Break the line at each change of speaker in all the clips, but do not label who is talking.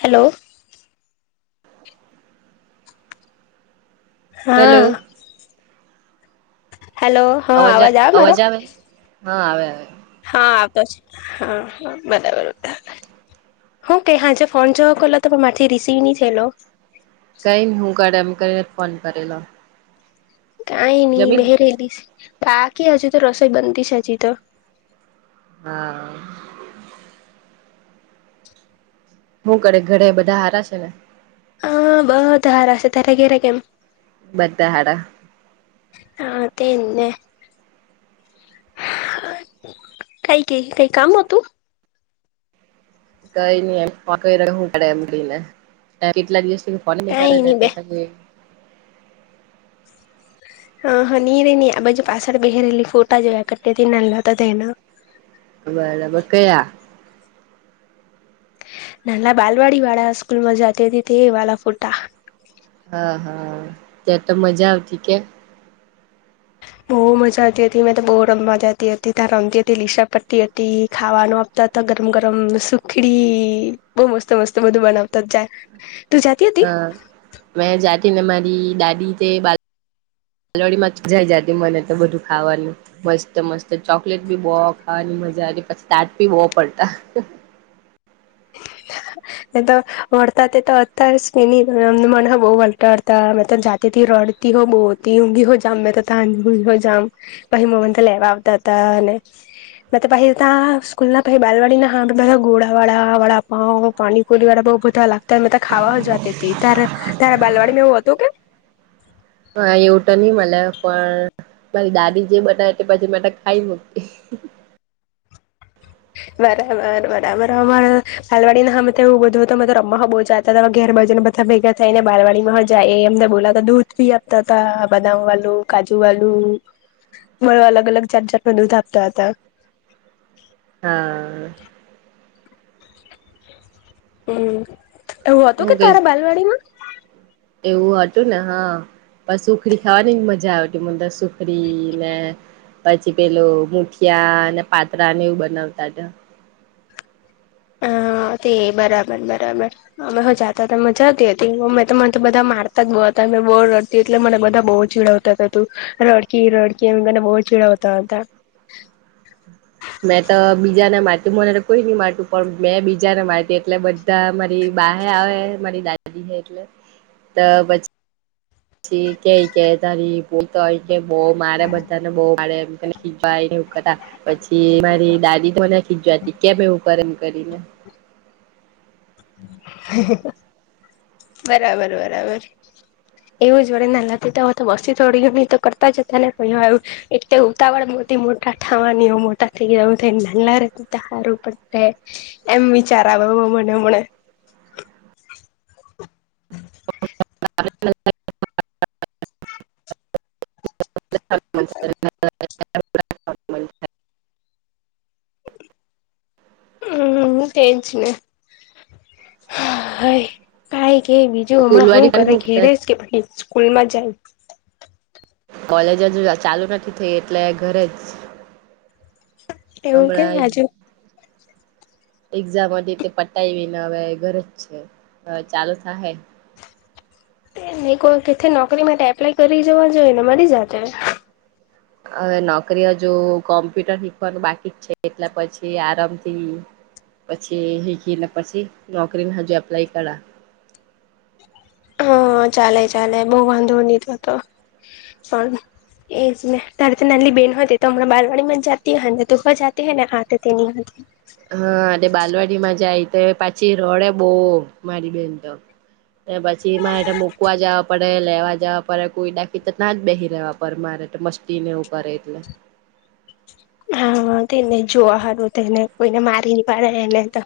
Hello.
Hello
હા. Hello હા
અવાજ
મારો
અવાજ આવે હા આવે આવે
હા આવતો જ હા હા બરાબર હુ કેય હાંજે ફોન જેવો કરલો તો માથી રિસીવ ની થેલો
કઈ ની હું કરે એમ કરીને ફોન કરેલો
કઈ નહી
જમીલ
બેહેરેલીશ બાકી હજીુ તો રસોઈ બનતી છે હજી તો
હા હું કરડે ઘરે બધા હારા છે ને
હા બહત હારશે ત્યારેગરા કેમ
બધા હાડા
હા તેને કઈ ક કઈ કામ હો તું
કઈ નઈ એમું પડે એમડીને કેટલા દિવસ ફોન ની કરે
કઈ નઈ
એટલે
બે
પછી
[inaudible] હ હા નરેની આ બજ પાસાડ બહેરલી ફોટા જો કટતીનલ્ તોધન
બડ વકયા
નાલા બાલવાડી વાળા સ્કૂલ મજા ત હતી તેવાળ ફોટા
હા હા ત્યાં તો મજા આવતી કે
હો મજાતી હતી મેં તો બહુ રમ મજાતી હતી તં રમતી હતી લીસા પટ્ટતી હતી ખાવાનું આપતા હતા ગરમ ગર ગરમ સુખડી બહ મસ્ત મસ્ત બધું બનાવતા જ જાય તું જાતી હતી
હા મેં જાતીને મારી ડાડી થ બા હાલડીમાં જઈ જતી મને તો બધું ખાવાનું મસ્ત મસ્ત ચોકલેટ બી બહ ખાવાની મજા પછ્ટાટ પી હોવા પડતા
[inaudible] [unintelligible] એ તો વડતા તે તોતા જ કે ન એમ મન બહુ વલટાડતા અમે તો જાતેથી ર હો બહતી ઊઘી હો જામ મેં ત તઘી હો જામ પછી મોમન તો લેવા આવતા હતા અને મ તે પછતા સ્કૂલ ના પછ બાલવાડી ના હ બધા ઘોડા વાળા વાળા પાવ પાણી કોુલી વાળા બઉ બધા લાગતા ખાવા જ હતી ત્યારે ત્યારે બાલવાડી મેં તું કે
હા એવટા નહી મલા પણ મારી દાદી જે મના તે પછી માટે ખાઈ મૂકી
બરાબર બરાબર અમારે ફાલવાડી ના હ એવું બધું તો રમવા બહુ જતા ત ઘેર બાજુ બધા ભેગા થાયને બારવાડીમાં જાય એ અમને બોલાતા દૂધ ભી આપતા હતા બદામ વાળું કાજુ વાળું કાજુ અલગ અલગ જાત જાાતમાં દૂધા આપતા હતા
હા
હમ એવું હતું કે
હું કઈશ
તારા બાલવાડીમાં
એવું હતું ને હા પ સુખડી ખાવાની મજા આવેતી મંદર સુખડી ને પછી પેલું મુઠિયા અને પાત્રાને એવું બનાવતા હતા
હા હા તે બરાબર બરાબર અમે હ જાતા હતા મજાતી હતી મેં તો મને તો બધા મારતા જ બહ હતા બો રડતી એટલે મને બધા બહુ ચીડવતા તું રડકી રડકી મને બહ ચીડવતા હતા [inaudible]
મેં તો બીજાને મારતી મને કોઈ નઈ મારતું પણ મેં બીજાને મારતી એટલે બધા મારી બહ આવે મારી દાદી એટલે તો પછી પછી કય ક તારી પોતા હોય બહ મારે બધાને બહડે એ શીખવ કર પછી મારી દાદી તોને જાતી કે ભ એવું ઉપ એમ કરીને
બરાબર બરાબર એવું જોળે ના નથી ત તો વસી તોડી ગયો ન તો કરતા જતા ને કહ આવું એક ઉતાવળ મોટી મોટા થવાની મોટા થઈ ગયા થ નાના ર સારું પડતે એમ વિચાર કરરા મનેને [unintelligible]
[inaudible] [unintelligible]
હમ એ થચ [unintelligible] હ હ કઈ કે બીજું
સ્કૂલ
હમણાં હું
વાળી પણ
ઘરે ઘેરેશ કે પછ સ્કૂલમાં જાય
કોલેજજ ચાલુ નથી થઈ એટલે ઘરે જ
એવું કે
હમણાં
હજુ [inaudible]
એક્ઝામ તે પટાવવીને હવે ઘરજ છે ચાલ થ હે
ન કોઈ કે નોકરી માટે એપ્લાય કરી જવા જોઈએ ને મરી જાતે
હવે નોકરી હજુ કોમ્પ્યુટર શીખવાનું બાકી જ છે એટલે પછી આરામથી પછી હી ગીને પછી નોકરીને હજુ એપ્લાય કરા
હા ચાલે ચાલે બહુ વાંધો નીધો હતો હ [unintelligible] એજ ને તારે તો નાની બેહેન હો હતી તો હમણાં બારવાડીમાં જ જાતી હોય ને દુઃખ જાતી હય ને હા તેની હો હતી
હા એટ બાલવાડીમાં જાય તો પાછી રોડે બહ મારી બેન તો. પછી મારે મૂકવા જવા પડે લેવા જવા પડે કોઈ ડાકીી તો ના જ બેહી રહેેવા પડે મારે. મસ્તી નેવ કરે એટલે.
[inaudible] હા તેને જોવા હત તેને કોઈને મારી ન પાડે એને તો.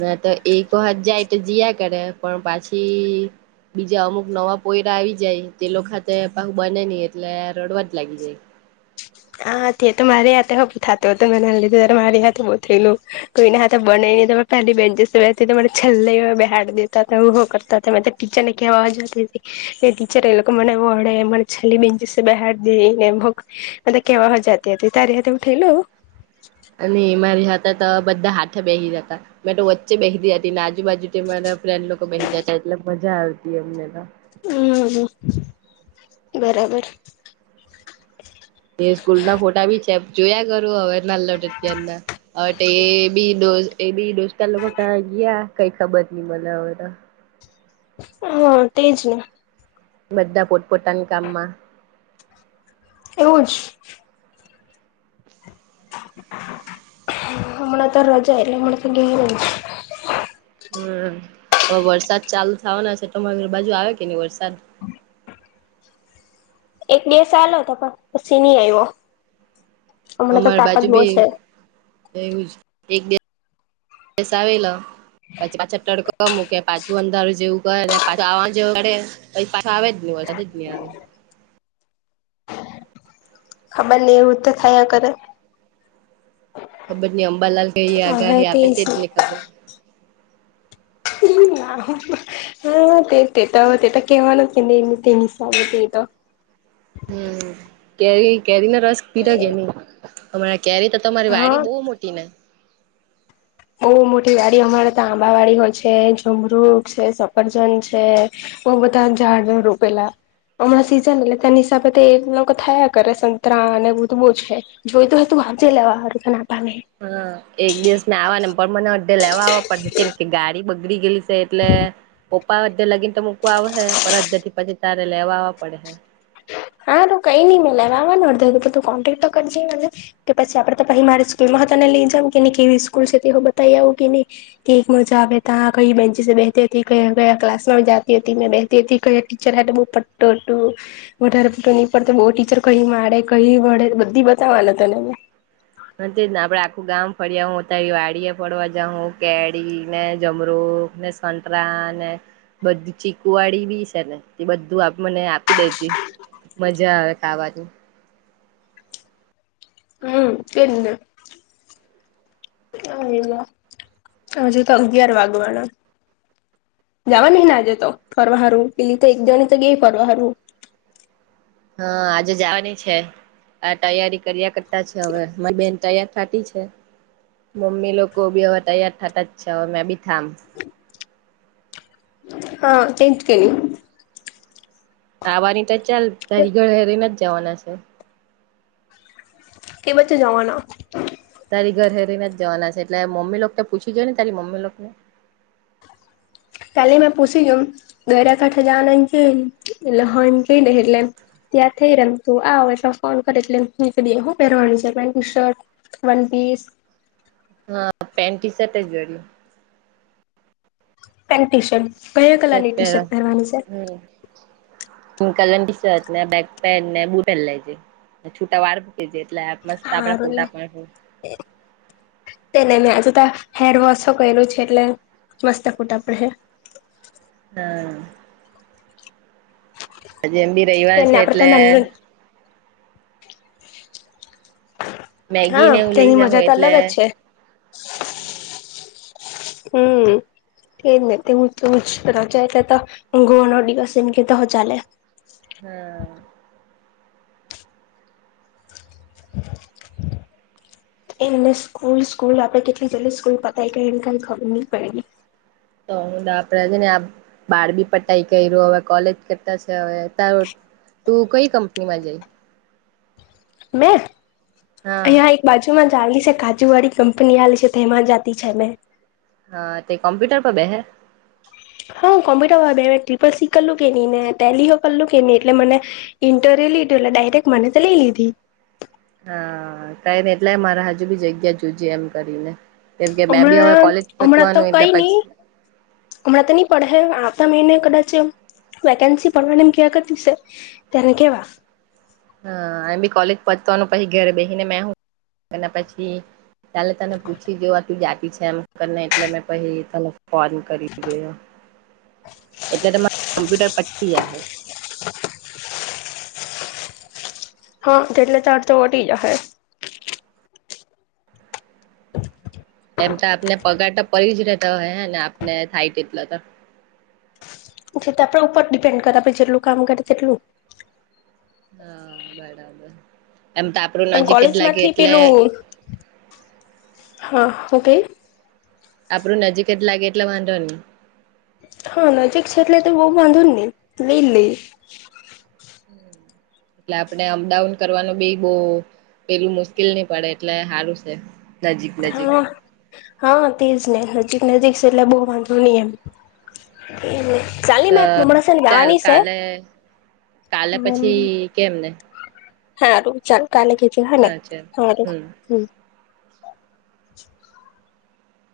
ના તો એ કો હ જાય તો જયા કરે પણ પાછી- - બીજા અમુક નવા પોયરા આવી જાય તે લોકો હાતે બને નહી એટલે આ રડવા જ લાગી જાય.
હા તો મારી હયાથે હ થતો હતો મેંને લીધું ત્યારે મારી હયાથે બહુ થયેલું કોઈને હાથે બને- - તે પહેલી બેચેસ બેઠતી મરે છલ્હી બેઠ દતા હતા કરતા હતા મ ટીચર નની આવાજતી- - ટીચર એ લોકો મને વડે મને છેલ્લી બેન્ચ બહાર દે ને- - અને કેવા હ જાતી હતી તારી હતે ઉઠે લું?
અને મારી હતા તો બધા હાથે બેસી જ હતા મેં તો વચ્ચે બેસી દ હતી. આજુ બાાજુ મારા ફ્રેન્ડ લોકો બેહી જતા એટલે મજા આવતી અમને તો.
હમ બરાબર.
એ સ્કૂલ ના ફોટા બી છે જોયા કરું હવે ના અતાર ના હવે બી- - એ બી દોસ્તા લોકો ક ગયા કઈ ખબર નઈ મને.
હા તેજ ને.
બધા પોટપોટા ના કામમાં- -
એવું જ- - હમણા આ તો રજા એલે હ તો ગે- -
હમ. હવે વરસાદ ચાલુ થવાના છે તમારે ઘ બાજુ આવે કે નહી વરસાદ?
એક બે સાાલો તો પણ પછી નહી આવ્યો. હમણાં તો
અમાર
તાપ જ
બાજુ
બહુ
બી
છે
એવું જ. એક બેસ બેસ આવેલા પછી પાછા તડકા મૂ કે પાછું અંદર જેવું. પાછવાડે પાછ આવે જ નહી જ નહી આવે.
ખબર ને એવું તો થયા કરે.
ખબર નઈ અંબાલાલ ક આગાહી આપે તેજ નહ ખબર.
હ તે તેતા તેતા કેવાનું કેને એમ તે નિશ તે તો. [inaudible]
હમ કેરી કેરી ના રસ પીડા કે નહી હરા- - કેરી તો તમારી
હા
વાડી બહુ મોટી ને?
બહુ મોટી વાડી અમારે ત આંબા વાડી હોય છે જમરૂુખ છે સફરજન છે. હ બધ જાાડ ન રૂ પેલા. હમણાં સીઝન એટલે તેના હિસાબે એ લોકો થયા કરે સંતરા અને બધું બહુ છે જોયતુંતું- - હ જ લ વા.
હા એક દિવસ આવા ને પરમાને અડધે લેવા આવવાડ કેમ કે ગાડી બગડી ગયેલી- - એટલે- - પપ્પા અધે લગીન તો મૂકવા આવે હે અડધે થી પછી તારે લેવાવા પડે હે.
હા તો કઈ નઈ મેં લેવાનું અધે બધું કોન્ટેક્ટ તો કરી જેવા ને કે પછી આપડે તો પછી મારી સ્કૂલ માં- - તને લઈ જ કે કેવી સ્કૂલ છે તે બતાવી આવું કે નહી ક એક મજા આવે ત કઈ બેન્ચ બે- - ક કયા ક્લાસમાં જતી હતી મેં બેતી હતી ક ટીચર હ પટ્ટો ટ- - વધારે પટો ની ઉપર તો બહુ ટીચર કઈ માડે કઈ વળે બધી બતાવવાના તને- -
તે આપડે આખું ગામ ફર્યા હ અત્યારે વાડીિયા ફરવા જા કેડી ને જમરો- - સરા ને બધું ચીકુવાડી બી છે ને એ બધું મને આપી દે- - મજા આવે ખવાની.
હમ તેમને- - એ હજુ તો અગિયાર વાગવાનું- - જવા નહિ ના આજે તો ફરવા હારવું પેલી તો એક જણી તો ગઈ ફરવા હારવું- - [inaudible]
હા આજે જવાની છે આ તૈયારી કર્યા કરતા છે હવેરી બેન તૈયાર થાતી છે? મમ્મી લોકો ભી હવે તૈયાર થતા છે મે બી થામ.
હા [inaudible]
આવવાની તો ચાલ [inaudible] જ જવાના છે.
કે વચ્ચે જવાના?
તારી ઘર હેરીને જવાના છે, એટલે મમ્મી લોકથી પૂછી જોઈ ને તારી મમ્મી લોક ને.
[inaudible] તાલે મે પૂછી જા ઘરે કઠ જન કે લહ કે ડરલેન [inaudible] ત્યાંથી રમતું આવ એટલે ફોન કર એટલે [inaudible] હું પહેરવાની છે પેન્ટ ટીશર્ટ, વન પીસ [inaudible]
હા પેન્ટ ટી શર્ટ જ [inaudible]
પેન્ટ ટીશર્ટ ક્યાં
શર્ટ
કલરની ટીશર્ટ પહેરવાની છે?
કલંટીી શર્ત બક પેનને બુ પેન લજ છોટા વાર કે છે [inaudible] એટલે મસ્ત આપણે
હારું લે
ફોટા પણ
તેને મેં આજે હેર વોશો કર્યું છે, એટલે મસ્તફૂટા પડે.
[inaudible] હજ એમ બી રવિવાર છે
તેને આપડે તો
એટલે
નાનલ
મેગી
હા,
ને એવું
તેની
લઈ જાહુ
મજા તો
એટલે
અલગ જ છે. હમ. [inaudible] ચાલે
હા
[inaudible] એમને સ્કૂલ સ્કૂલ આપડણે કેટલી જલ્દી સ્કૂલ પતાવી કે એને કાઈ ખબર નહી પડી.
તો આપડે જેને બાર બી પટાઈ કર્યું, હવે કોલેજ કરતા છે હવે તું કઈ કંપની મા જાય?
મેં
હા
હં એક બાજુ [inaudible] જુમાં જલી છે કાજુ વાળી કંપની આવે છે તેમાં જતી છે અમે.
અ, તે કમપ્યુટર પર બેહે?
હા કોમ્પ્યુટર વા બેહે ટ્રિપલ સી કરલું કે નહી ને ટેલી ઓ કરલું કે ન એટ મને ઇન્ટરેલી પેલા ડાયરેક્ટરે મને લઈ લીધી.
હા, કઈનહિ એટલે મારા હજુ બી જગ્યા જોજે એમ કરીને. કેમ કે મેં બી હવે
હમણાં,
કોલેજ
હમણાં તો
પતવાનું એટલે
કઈ નહી
પછી
હમણાં તો નહી પડે તમ એને કદાચ વેકેન્સી ભરવાને એમ કહ્યા કરતી છે તને કહેવા
હા, એ બી કોલેજ પચવાનું પછી ઘરે બેસીને મે હું [inaudible] કાલે તને પૂછી જે [unintelligible] તું જા. [unintelligible] પછી એમ કરી એટલે મેં પછી તને ફોન કરી ગયો. એટલે તમા કમ્પ્યુટર પચી [unintelligible] જશે. [unintelligible] [inaudible]
હા એટલે ચાર તો ઓટી [unintelligible] જાહે. [inaudible]
એમ તો આપને પગાર તો પડી જ રતા હો ને આપને થાય તેટલા તો
તે આપણા ઉપર ડિપેન્ડ કરે આપડે જેટલું કામ કરે તેટલું.
હા, બરાબર. એમ તો આપણું
પણ
નજીક જ લાગે
કોલેજમાંથી
એટલે
પેલું હ હું કેય?
આપડું નજીક જ લાગે એટલે વાંધો ની.
હા, નજીક છે, એટલે તો કઈ વાંધો નહી, લઈ લે.
એટલે આપણે અપડાઉન કરવાનું બી બહુ પેલું મુશ્કેલ નહી પડે, એટલે હારું છે. નજીક નજીક.
હા હા તેજ ને નજીક નજીક છે એટલે બહુ વાંધો નહી એમ એ [unintelligible] ચાલની
તો
મે હમણાં
ચાલ
જવાની શે.
કાલે કાલે પછી કેમને.
હારુ ચાલ કાલે કેજે હેને
હા ચાલ
હા
હમ
હમ્મ.